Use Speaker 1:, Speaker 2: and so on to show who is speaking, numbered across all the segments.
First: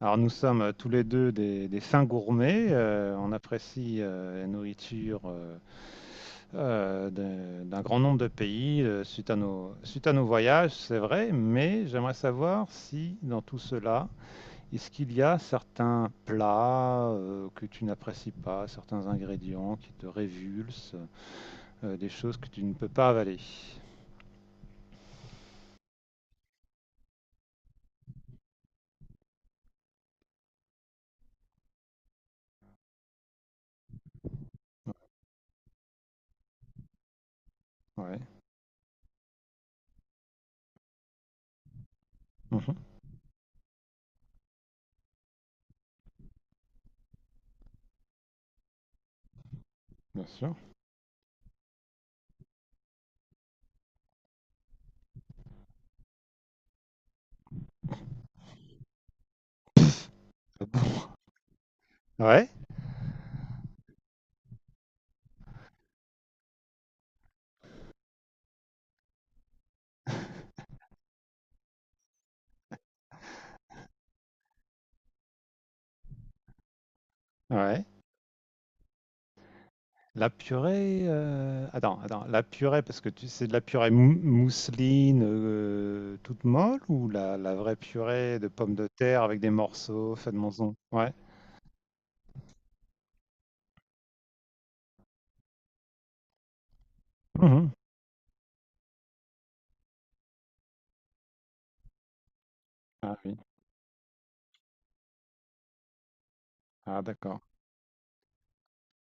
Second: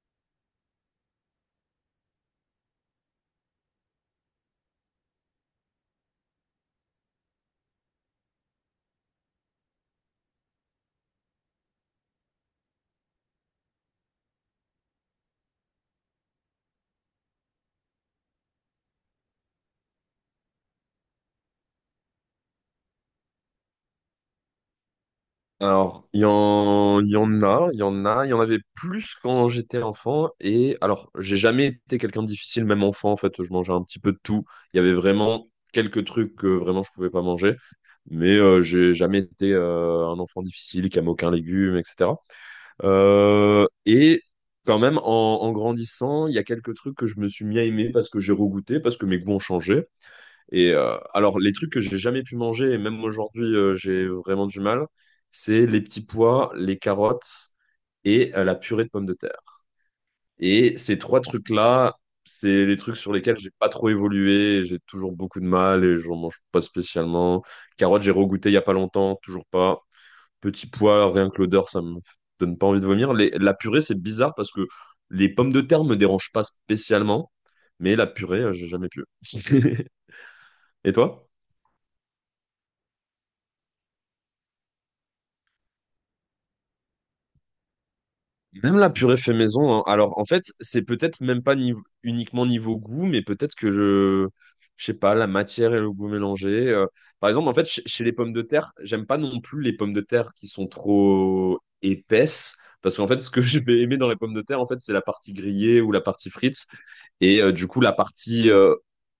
Speaker 1: Alors nous sommes tous les deux des fins gourmets. On apprécie la nourriture d'un grand nombre de pays suite à nos voyages, c'est vrai, mais j'aimerais savoir si dans tout cela, est-ce qu'il y a certains plats que tu n'apprécies pas, certains ingrédients qui te révulsent, des choses que tu ne peux pas avaler.
Speaker 2: Alors, il y en a, il y en a, il y en avait plus quand j'étais enfant. Et alors, j'ai jamais été quelqu'un de difficile, même enfant, en fait, je mangeais un petit peu de tout. Il y avait vraiment quelques trucs que vraiment je pouvais pas manger.
Speaker 1: Ouais.
Speaker 2: Mais j'ai jamais été un enfant difficile qui aime aucun légume, etc.
Speaker 1: Mhm.
Speaker 2: Et quand même, en grandissant, il y a quelques trucs que je me suis mis à aimer parce que j'ai regoûté, parce que mes goûts ont changé.
Speaker 1: Bien sûr.
Speaker 2: Et alors, les trucs que j'ai jamais pu manger, et même aujourd'hui, j'ai vraiment du mal, c'est les petits pois, les carottes et la purée de pommes de terre.
Speaker 1: Ah
Speaker 2: Et ces
Speaker 1: bon.
Speaker 2: trois trucs-là,
Speaker 1: Ouais.
Speaker 2: c'est les trucs sur lesquels j'ai pas trop évolué, j'ai toujours beaucoup de mal et j'en mange pas spécialement. Carottes, j'ai regoûté il y a pas longtemps, toujours pas. Petits pois, rien que l'odeur, ça me donne pas envie de vomir. La purée, c'est bizarre parce que les pommes de terre me dérangent pas spécialement,
Speaker 1: Ouais.
Speaker 2: mais la purée, j'ai jamais pu.
Speaker 1: La
Speaker 2: Et
Speaker 1: purée,
Speaker 2: toi?
Speaker 1: attends, attends, la purée, parce que tu c'est de la purée mousseline toute molle ou la vraie purée de pommes
Speaker 2: Même
Speaker 1: de
Speaker 2: la purée
Speaker 1: terre
Speaker 2: fait
Speaker 1: avec des
Speaker 2: maison, hein.
Speaker 1: morceaux
Speaker 2: Alors, en
Speaker 1: faits de
Speaker 2: fait,
Speaker 1: monzon?
Speaker 2: c'est
Speaker 1: Ouais.
Speaker 2: peut-être même pas uniquement niveau goût, mais peut-être que je sais pas, la matière et le goût mélangés. Par exemple, en fait,
Speaker 1: Mhm.
Speaker 2: chez les pommes de terre, j'aime pas non plus les pommes de terre qui sont trop épaisses, parce qu'en
Speaker 1: Ah
Speaker 2: fait, ce
Speaker 1: oui.
Speaker 2: que je vais aimer dans les pommes de terre, en fait, c'est la partie grillée ou la partie frite.
Speaker 1: Ah d'accord.
Speaker 2: Et du coup, la partie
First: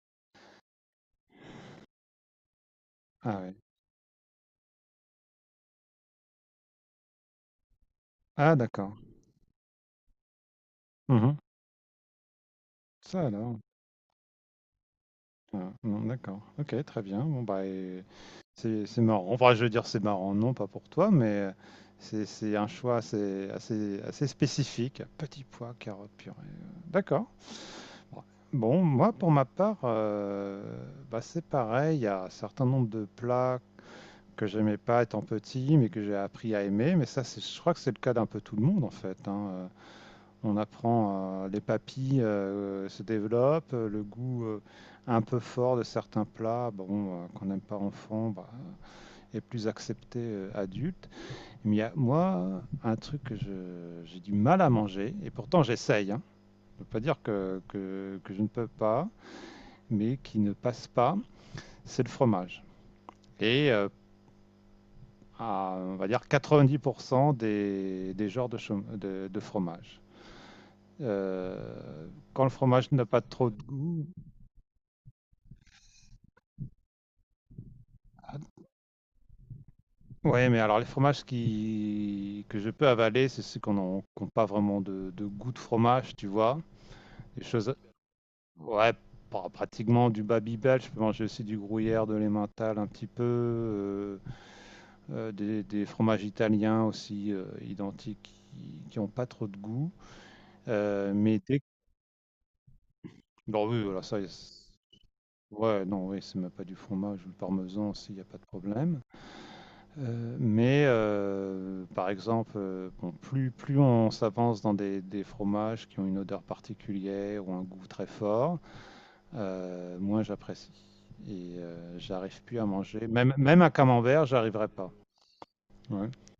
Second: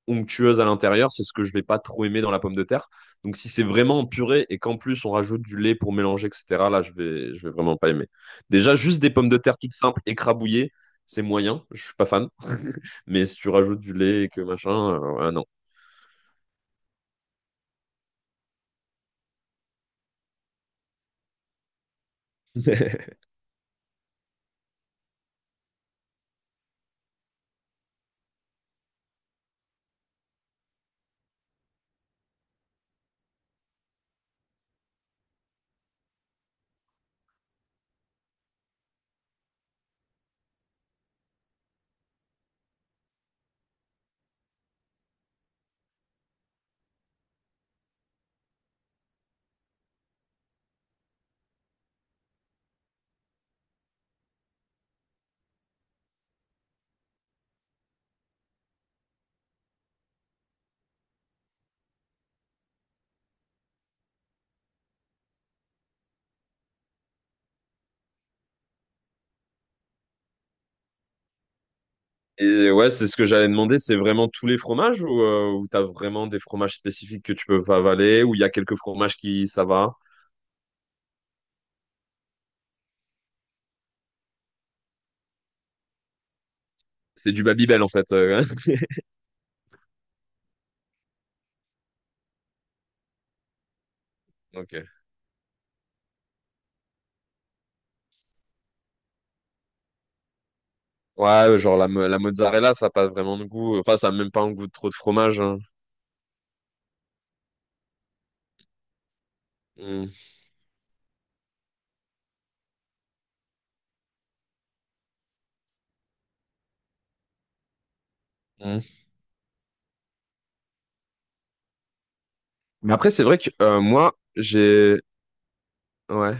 Speaker 2: onctueuse à l'intérieur, c'est ce que je vais pas trop aimer dans la pomme de terre. Donc
Speaker 1: Ah
Speaker 2: si
Speaker 1: oui.
Speaker 2: c'est vraiment en purée et qu'en plus on rajoute du lait pour mélanger, etc., là je vais vraiment pas aimer.
Speaker 1: Ah
Speaker 2: Déjà,
Speaker 1: d'accord.
Speaker 2: juste des pommes de terre toutes simples, écrabouillées, c'est
Speaker 1: Mhm.
Speaker 2: moyen, je suis pas fan.
Speaker 1: Ça
Speaker 2: Mais si tu
Speaker 1: alors.
Speaker 2: rajoutes du lait et que machin, ah non.
Speaker 1: Ah, non, d'accord. Ok, très bien. Bon bah et c'est marrant. Enfin, je veux dire c'est marrant, non, pas pour toi, mais c'est un choix assez spécifique. Petit pois, carottes, purée. D'accord. Bon, moi, pour ma part, bah, c'est pareil. Il y a un certain nombre de plats que j'aimais pas étant petit, mais que j'ai appris à aimer. Mais ça, c'est, je crois que c'est le cas d'un peu tout le monde, en fait, hein. On apprend, les papilles se développent, le goût un peu fort de certains plats, bon, qu'on n'aime pas enfant, bah, est plus accepté adulte. Mais il y a, moi, un truc que j'ai du mal à manger, et pourtant j'essaye, hein. Je ne veux pas dire que je ne peux pas, mais qui ne passe pas, c'est le fromage. Et à, on va dire, 90% des genres de fromage. Euh, Quand le
Speaker 2: Et
Speaker 1: fromage
Speaker 2: ouais,
Speaker 1: n'a
Speaker 2: c'est ce
Speaker 1: pas
Speaker 2: que j'allais
Speaker 1: trop de
Speaker 2: demander, c'est
Speaker 1: goût.
Speaker 2: vraiment tous les fromages ou, ou t'as vraiment des fromages spécifiques que tu peux pas avaler, ou il y a quelques fromages qui ça va?
Speaker 1: Oui, mais alors les fromages que je peux avaler, c'est ceux qui n'ont pas vraiment de goût de fromage, tu vois.
Speaker 2: C'est du
Speaker 1: Des choses.
Speaker 2: Babybel en fait.
Speaker 1: Ouais, pratiquement du Babybel. Je peux manger aussi du gruyère, de l'emmental un petit peu.
Speaker 2: Ok.
Speaker 1: Fromages italiens aussi identiques qui n'ont pas trop de goût. Euh, mais
Speaker 2: Ouais, ouais,
Speaker 1: dès que-
Speaker 2: genre la mozzarella, ça n'a pas vraiment de
Speaker 1: Bon,
Speaker 2: goût.
Speaker 1: oui,
Speaker 2: Enfin,
Speaker 1: voilà,
Speaker 2: ça n'a même pas un goût de trop de fromage. Hein.
Speaker 1: ouais, non, oui, c'est même pas du fromage ou le parmesan aussi, il n'y a pas de problème.
Speaker 2: Mm,
Speaker 1: Par exemple, bon, plus on s'avance dans des fromages qui ont une odeur particulière ou un goût très fort,
Speaker 2: mm.
Speaker 1: moins j'apprécie. Et j'arrive plus à
Speaker 2: Mais
Speaker 1: manger.
Speaker 2: après, c'est vrai que
Speaker 1: Même un
Speaker 2: moi,
Speaker 1: camembert, j'arriverai pas.
Speaker 2: j'ai.
Speaker 1: Ouais.
Speaker 2: Ouais.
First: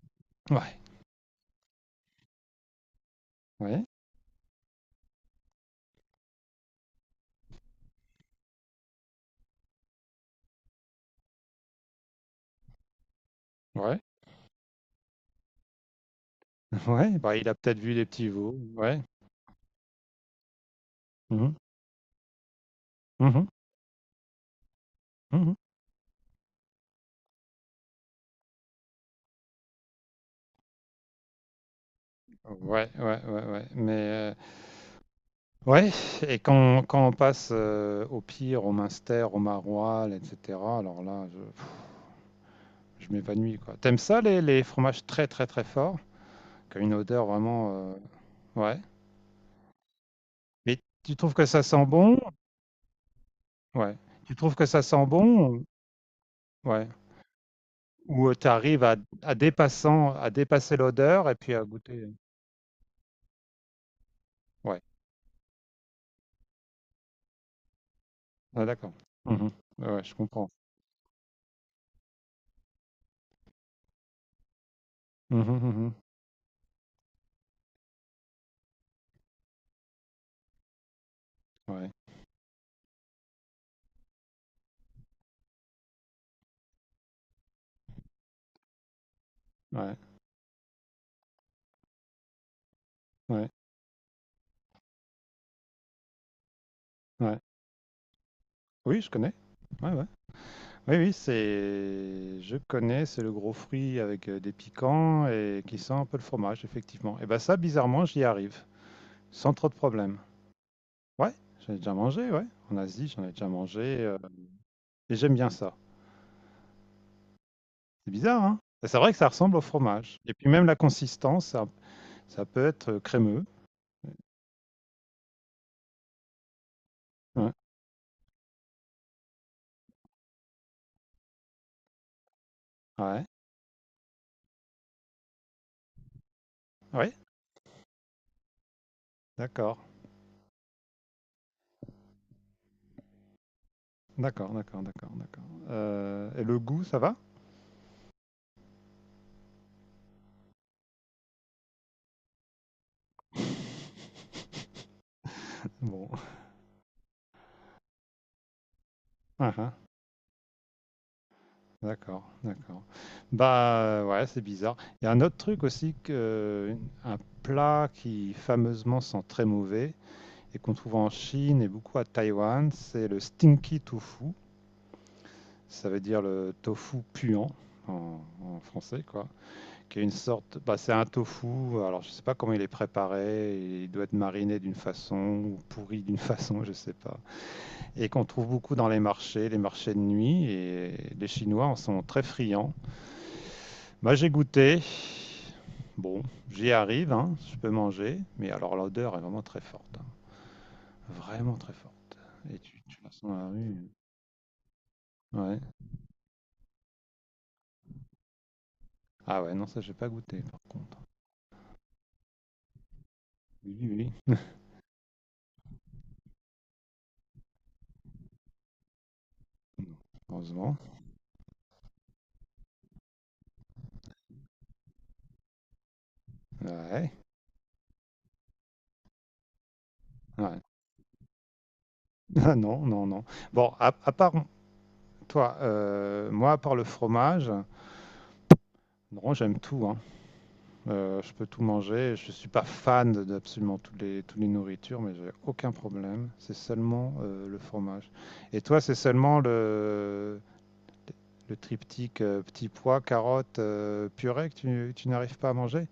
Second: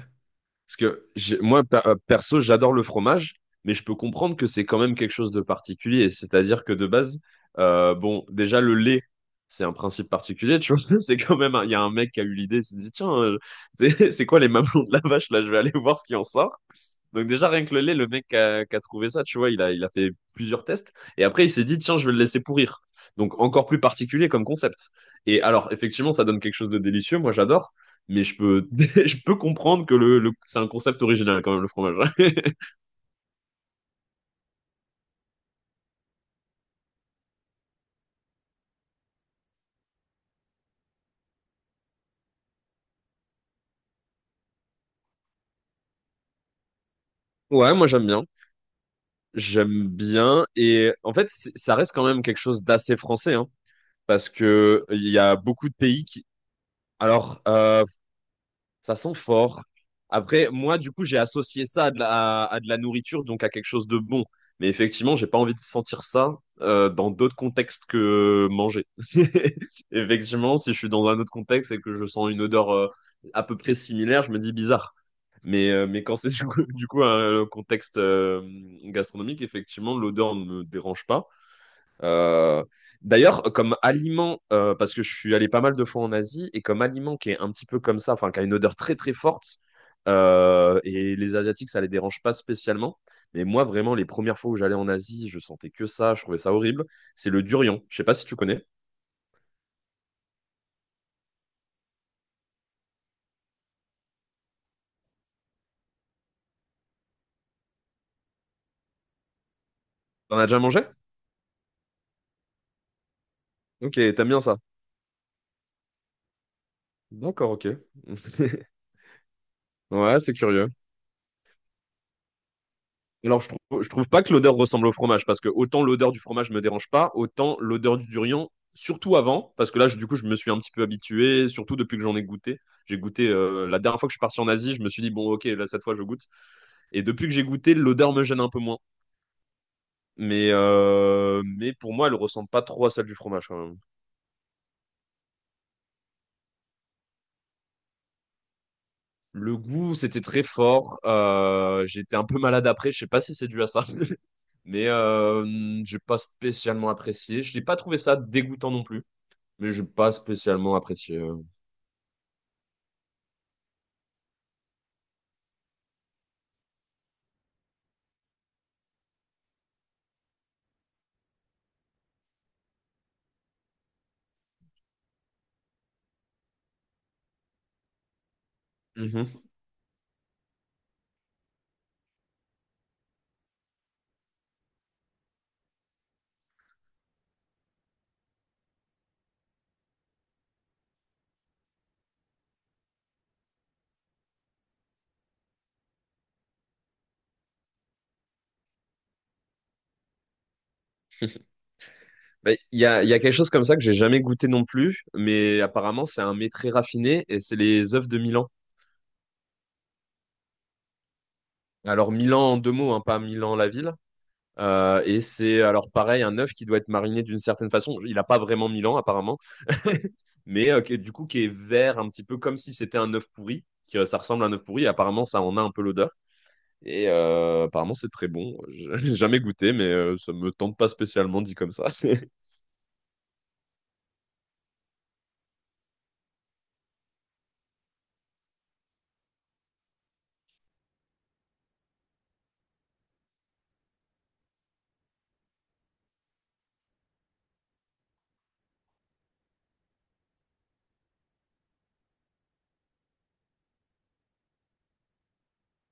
Speaker 1: Ouais.
Speaker 2: Parce que moi, perso, j'adore le fromage, mais
Speaker 1: Ouais.
Speaker 2: je peux comprendre que c'est quand même quelque chose de particulier. C'est-à-dire que de base, bon, déjà, le lait, c'est un principe particulier, tu vois. C'est quand même. Il y a un mec qui a eu l'idée, il s'est dit, tiens, c'est
Speaker 1: Ouais.
Speaker 2: c'est quoi les mamelons de la vache? Là, je vais aller voir ce qui en sort.
Speaker 1: Ouais,
Speaker 2: Donc
Speaker 1: bah, il
Speaker 2: déjà,
Speaker 1: a
Speaker 2: rien que
Speaker 1: peut-être
Speaker 2: le
Speaker 1: vu
Speaker 2: lait,
Speaker 1: des
Speaker 2: le mec
Speaker 1: petits
Speaker 2: qui
Speaker 1: veaux,
Speaker 2: a, qui a
Speaker 1: ouais.
Speaker 2: trouvé ça, tu vois, il a fait plusieurs tests. Et
Speaker 1: Mmh
Speaker 2: après, il
Speaker 1: mh.
Speaker 2: s'est dit, tiens, je vais le laisser pourrir. Donc
Speaker 1: Mmh.
Speaker 2: encore plus particulier comme concept. Et
Speaker 1: Mmh.
Speaker 2: alors, effectivement, ça donne quelque chose de délicieux. Moi, j'adore. Mais je peux, je peux comprendre que c'est un concept original quand même, le fromage.
Speaker 1: Ouais, ouais, ouais, ouais, mais, ouais et quand on passe, au Pire, au Munster, au Maroilles et cetera, alors là, je pff, je m'évanouis, quoi. T'aimes ça les fromages très, très, très forts? Qui ont une odeur
Speaker 2: Ouais, moi
Speaker 1: vraiment,
Speaker 2: j'aime bien.
Speaker 1: ouais,
Speaker 2: J'aime bien.
Speaker 1: mais
Speaker 2: Et en
Speaker 1: tu
Speaker 2: fait,
Speaker 1: trouves que ça
Speaker 2: ça
Speaker 1: sent
Speaker 2: reste quand
Speaker 1: bon?
Speaker 2: même quelque chose d'assez français, hein,
Speaker 1: Ouais.
Speaker 2: parce
Speaker 1: Tu trouves que ça
Speaker 2: que
Speaker 1: sent
Speaker 2: il y
Speaker 1: bon
Speaker 2: a
Speaker 1: ou
Speaker 2: beaucoup de pays qui...
Speaker 1: ouais,
Speaker 2: Alors,
Speaker 1: ou, tu arrives
Speaker 2: ça sent
Speaker 1: à
Speaker 2: fort.
Speaker 1: dépassant à
Speaker 2: Après,
Speaker 1: dépasser
Speaker 2: moi, du coup, j'ai
Speaker 1: l'odeur et puis à
Speaker 2: associé ça à de
Speaker 1: goûter
Speaker 2: la, à de la nourriture, donc à quelque chose de bon. Mais
Speaker 1: ouais,
Speaker 2: effectivement, j'ai pas envie de sentir ça dans d'autres contextes que
Speaker 1: ah
Speaker 2: manger.
Speaker 1: d'accord. Mmh. Ouais, ouais, je comprends.
Speaker 2: Effectivement, si je suis dans un autre contexte et que je sens une odeur à peu près similaire, je me dis bizarre.
Speaker 1: Mmh mh,
Speaker 2: Mais, euh,
Speaker 1: mmh.
Speaker 2: mais quand c'est du coup, du coup un contexte gastronomique, effectivement, l'odeur ne me dérange pas.
Speaker 1: Ouais,
Speaker 2: Euh, D'ailleurs, comme aliment, parce que je suis allé pas mal de fois en Asie, et comme aliment qui est un petit peu comme ça, enfin, qui a une odeur très très forte,
Speaker 1: ouais,
Speaker 2: et les Asiatiques, ça les dérange pas spécialement. Mais
Speaker 1: ouais,
Speaker 2: moi, vraiment, les premières fois où j'allais en Asie, je sentais que ça, je trouvais ça horrible. C'est
Speaker 1: ouais.
Speaker 2: le durian. Je sais pas si tu connais.
Speaker 1: Oui, je connais. Ouais, ouais. Oui, oui, c'est. Je connais, c'est le gros fruit avec des piquants et qui sent un peu le fromage, effectivement. Et ben ça, bizarrement, j'y arrive, sans trop de problème.
Speaker 2: T'en as déjà mangé?
Speaker 1: Ouais, j'en ai déjà mangé, ouais. En Asie, j'en ai déjà mangé.
Speaker 2: Ok, t'aimes bien ça.
Speaker 1: Et j'aime bien ça.
Speaker 2: D'accord, ok.
Speaker 1: C'est bizarre, hein? Et c'est vrai que ça ressemble au fromage.
Speaker 2: Ouais, c'est
Speaker 1: Et puis même
Speaker 2: curieux.
Speaker 1: la consistance, ça peut être
Speaker 2: Alors,
Speaker 1: crémeux.
Speaker 2: je trouve pas que l'odeur ressemble au fromage, parce que autant l'odeur du fromage me dérange pas,
Speaker 1: Ouais,
Speaker 2: autant l'odeur du durian, surtout avant, parce que là, du coup, je me suis un petit peu habitué, surtout depuis que j'en ai goûté. J'ai
Speaker 1: ouais,
Speaker 2: goûté, la dernière fois que je suis parti en Asie, je me suis dit, bon, ok, là, cette fois, je goûte. Et
Speaker 1: ouais,
Speaker 2: depuis que j'ai goûté, l'odeur me gêne un peu moins.
Speaker 1: d'accord.
Speaker 2: Mais pour moi, elle ressemble pas trop à celle du fromage, quand même.
Speaker 1: D'accord, d'accord, d'accord, d'accord. Et le goût, ça va?
Speaker 2: Le goût, c'était très fort. J'étais un peu malade après, je sais pas si c'est dû à ça, mais j'ai
Speaker 1: Bon,
Speaker 2: pas spécialement apprécié. Je n'ai pas trouvé ça dégoûtant non plus.
Speaker 1: ah
Speaker 2: Mais
Speaker 1: ah,
Speaker 2: j'ai pas spécialement apprécié.
Speaker 1: d'accord, d'accord. Bah ouais, c'est bizarre. Il y a un autre truc aussi que un plat qui fameusement sent très mauvais et qu'on trouve en Chine et beaucoup à Taïwan, c'est le stinky tofu. Ça veut dire le tofu puant en français, quoi.
Speaker 2: Mhm.
Speaker 1: Qui est une sorte, bah c'est un tofu. Alors je sais pas comment il est préparé. Il doit être mariné d'une façon ou pourri d'une façon, je sais pas. Et qu'on trouve beaucoup dans les marchés de nuit, et les Chinois en sont très friands. Moi, j'ai goûté. Bon, j'y arrive, hein, je peux manger, mais alors l'odeur est vraiment très forte, hein, vraiment très forte.
Speaker 2: Bah,
Speaker 1: Et
Speaker 2: Il
Speaker 1: tu,
Speaker 2: y
Speaker 1: tu
Speaker 2: a, il
Speaker 1: la
Speaker 2: y a
Speaker 1: sens
Speaker 2: quelque
Speaker 1: dans la
Speaker 2: chose comme
Speaker 1: rue.
Speaker 2: ça que j'ai jamais goûté non plus,
Speaker 1: Ouais.
Speaker 2: mais apparemment c'est un mets très raffiné et c'est les œufs de Milan.
Speaker 1: Ah ouais, non, ça, j'ai pas goûté, par contre.
Speaker 2: Alors Milan en deux mots, hein, pas Milan la
Speaker 1: Oui,
Speaker 2: ville.
Speaker 1: oui,
Speaker 2: Et c'est alors pareil un œuf qui doit être mariné d'une certaine façon. Il n'a pas vraiment Milan apparemment,
Speaker 1: oui.
Speaker 2: mais
Speaker 1: Heureusement.
Speaker 2: du coup qui est vert un petit peu comme si c'était un œuf pourri, que ça ressemble à un œuf pourri. Et apparemment ça en a un peu l'odeur. Et
Speaker 1: Ouais,
Speaker 2: apparemment c'est très bon. Je l'ai jamais goûté, mais ça me
Speaker 1: ouais.
Speaker 2: tente pas spécialement dit comme ça.
Speaker 1: Ah non, non, non. Bon, à part toi, moi, à part le fromage, non, j'aime tout, hein. Je peux tout manger. Je suis pas fan d'absolument toutes toutes les nourritures, mais j'ai aucun problème. C'est seulement le fromage. Et toi, c'est seulement le triptyque petit pois, carotte, purée que tu n'arrives pas à manger?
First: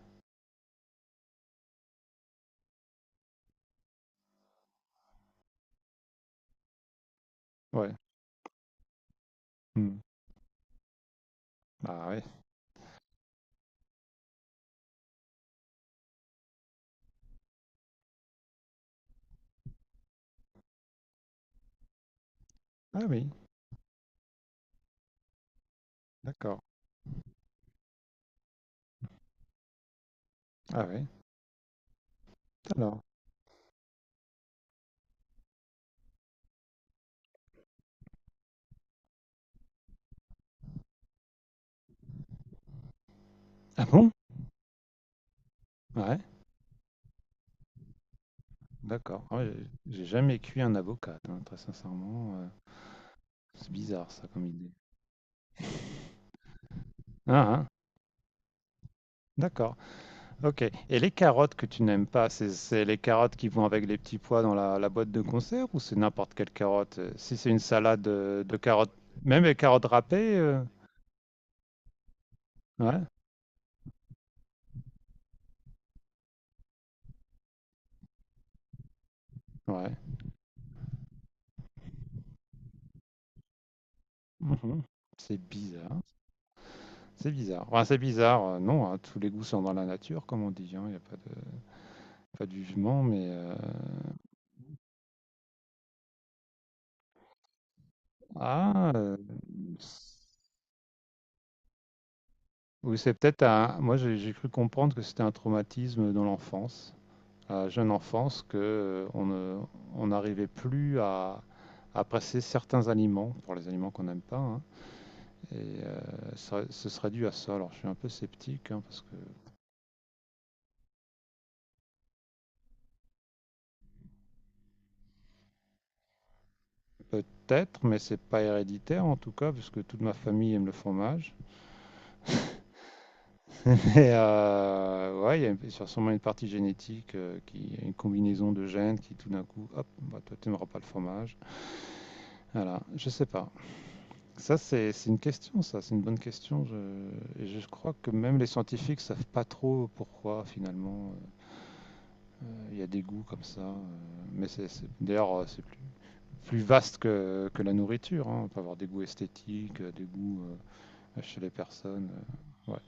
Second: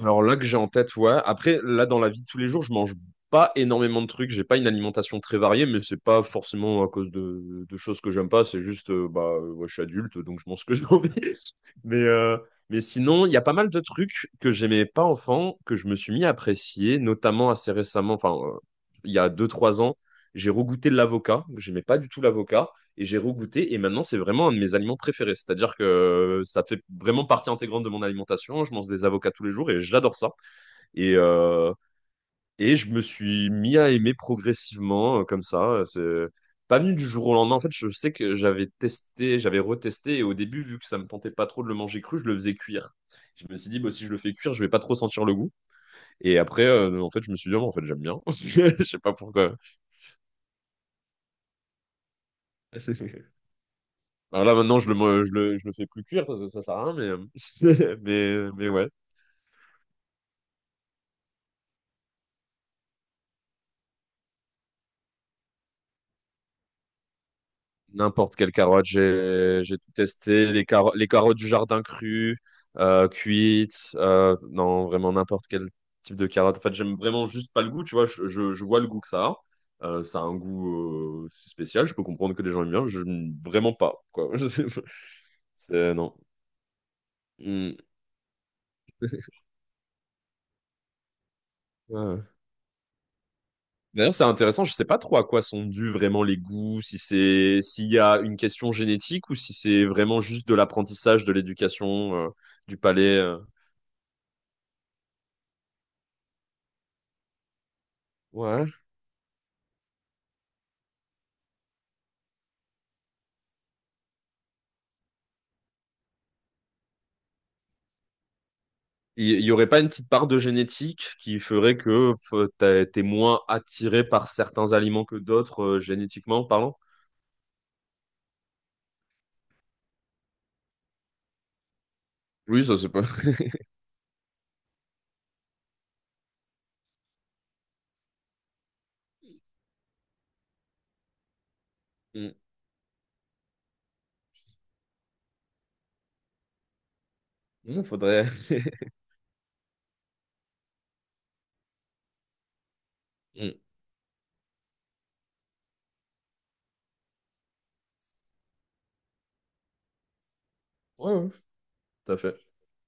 Speaker 2: Alors là que j'ai en tête, ouais. Après, là dans la vie de tous les jours, je mange pas énormément de trucs. J'ai pas une alimentation très variée, mais c'est pas forcément à cause de
Speaker 1: Ouais.
Speaker 2: choses que j'aime pas. C'est juste, ouais, je suis
Speaker 1: Hmm.
Speaker 2: adulte, donc je mange ce que j'ai envie. Mais,
Speaker 1: Ah oui.
Speaker 2: euh, mais sinon, il y a pas mal de trucs que j'aimais pas enfant, que je me suis mis à apprécier, notamment assez récemment, enfin, il y a 2 3 ans, j'ai regoûté de l'avocat. J'aimais pas du tout l'avocat
Speaker 1: Ah
Speaker 2: et j'ai
Speaker 1: oui.
Speaker 2: regoûté et maintenant c'est vraiment un de mes aliments préférés. C'est-à-dire que
Speaker 1: D'accord.
Speaker 2: ça fait vraiment partie intégrante de mon alimentation. Je mange des avocats tous les jours et j'adore ça.
Speaker 1: Ah oui.
Speaker 2: Et, euh, et je me
Speaker 1: Alors.
Speaker 2: suis mis à aimer progressivement comme ça. C'est pas venu du jour au lendemain. En fait, je sais que j'avais testé, j'avais retesté et au début, vu que ça me tentait pas trop de le manger cru, je le faisais cuire. Je me suis dit,
Speaker 1: Ah
Speaker 2: bah, si
Speaker 1: bon?
Speaker 2: je le fais cuire, je vais pas trop sentir le goût.
Speaker 1: Ouais.
Speaker 2: Et après, en fait, je me suis dit, ah, bon, en fait, j'aime bien. Je sais pas
Speaker 1: D'accord. Ah ouais,
Speaker 2: pourquoi.
Speaker 1: j'ai jamais cuit un avocat, hein, très sincèrement. C'est bizarre ça
Speaker 2: Alors
Speaker 1: comme
Speaker 2: là,
Speaker 1: idée.
Speaker 2: maintenant, je le, mo- je le fais plus cuire parce que ça sert à rien,
Speaker 1: Ah, ah.
Speaker 2: mais, mais ouais.
Speaker 1: D'accord. OK. Et les carottes que tu n'aimes pas, c'est les carottes qui vont avec les petits pois dans la boîte de concert ou c'est n'importe quelle carotte? Si c'est une salade
Speaker 2: N'importe quelle
Speaker 1: de
Speaker 2: carotte,
Speaker 1: carottes, même les
Speaker 2: j'ai
Speaker 1: carottes
Speaker 2: tout
Speaker 1: râpées,
Speaker 2: testé. Les carottes du jardin crues,
Speaker 1: ouais,
Speaker 2: cuites, non, vraiment n'importe quel type de carotte. En fait, j'aime vraiment juste pas le goût, tu vois. Je vois le goût que ça a.
Speaker 1: ouais.
Speaker 2: Ça a un goût spécial. Je peux comprendre que les gens aiment bien. Je n'aime vraiment pas, quoi.
Speaker 1: Mhm. C'est
Speaker 2: C'est,
Speaker 1: bizarre.
Speaker 2: non.
Speaker 1: C'est bizarre.
Speaker 2: Mm.
Speaker 1: Enfin, c'est bizarre, non, hein, tous les goûts sont dans la nature, comme on dit, hein. Il n'y a pas
Speaker 2: Ouais.
Speaker 1: pas de jugement, mais
Speaker 2: D'ailleurs, c'est intéressant, je sais pas trop à quoi sont dus vraiment les goûts, si c'est s'il y a une question
Speaker 1: ah, euh,
Speaker 2: génétique ou si c'est vraiment juste de l'apprentissage, de l'éducation, du
Speaker 1: oui, c'est
Speaker 2: palais.
Speaker 1: peut-être un. Moi, j'ai cru comprendre que c'était un traumatisme dans l'enfance. À jeune enfance que
Speaker 2: Ouais.
Speaker 1: on ne- on n'arrivait plus à passer certains aliments, pour les aliments qu'on n'aime pas, hein. Et ce serait dû à ça. Alors je suis un peu sceptique, hein, parce que
Speaker 2: Il y aurait pas une petite part de génétique qui ferait que t'es moins attiré par certains aliments que d'autres, génétiquement parlant?
Speaker 1: peut-être, mais c'est pas héréditaire en tout cas, puisque toute ma famille aime le fromage.
Speaker 2: Oui, ça c'est pas.
Speaker 1: Mais ouais, il y a sûrement une partie génétique, qui une combinaison de gènes qui tout d'un coup, hop, bah, toi tu n'aimeras pas le fromage.
Speaker 2: Mm.
Speaker 1: Voilà, je sais pas. Ça, c'est une question, ça, c'est une bonne question. Et je
Speaker 2: Mm,
Speaker 1: crois que
Speaker 2: faudrait.
Speaker 1: même les scientifiques savent pas trop pourquoi, finalement, il y a des goûts comme
Speaker 2: Mm.
Speaker 1: ça. Mais d'ailleurs, c'est plus vaste que la nourriture, hein. On peut avoir des goûts esthétiques, des goûts
Speaker 2: Ouais, ouais,
Speaker 1: chez les personnes.
Speaker 2: tout à fait.
Speaker 1: Ouais.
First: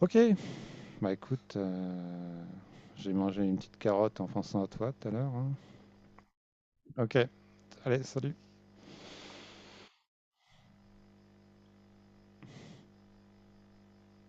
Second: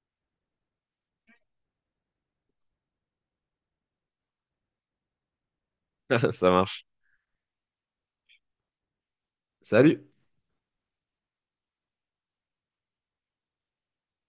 Speaker 1: Ok, bah écoute, j'ai mangé une petite carotte en pensant à toi tout à l'heure, hein.
Speaker 2: Ça marche.
Speaker 1: Ok, allez, salut.
Speaker 2: Salut.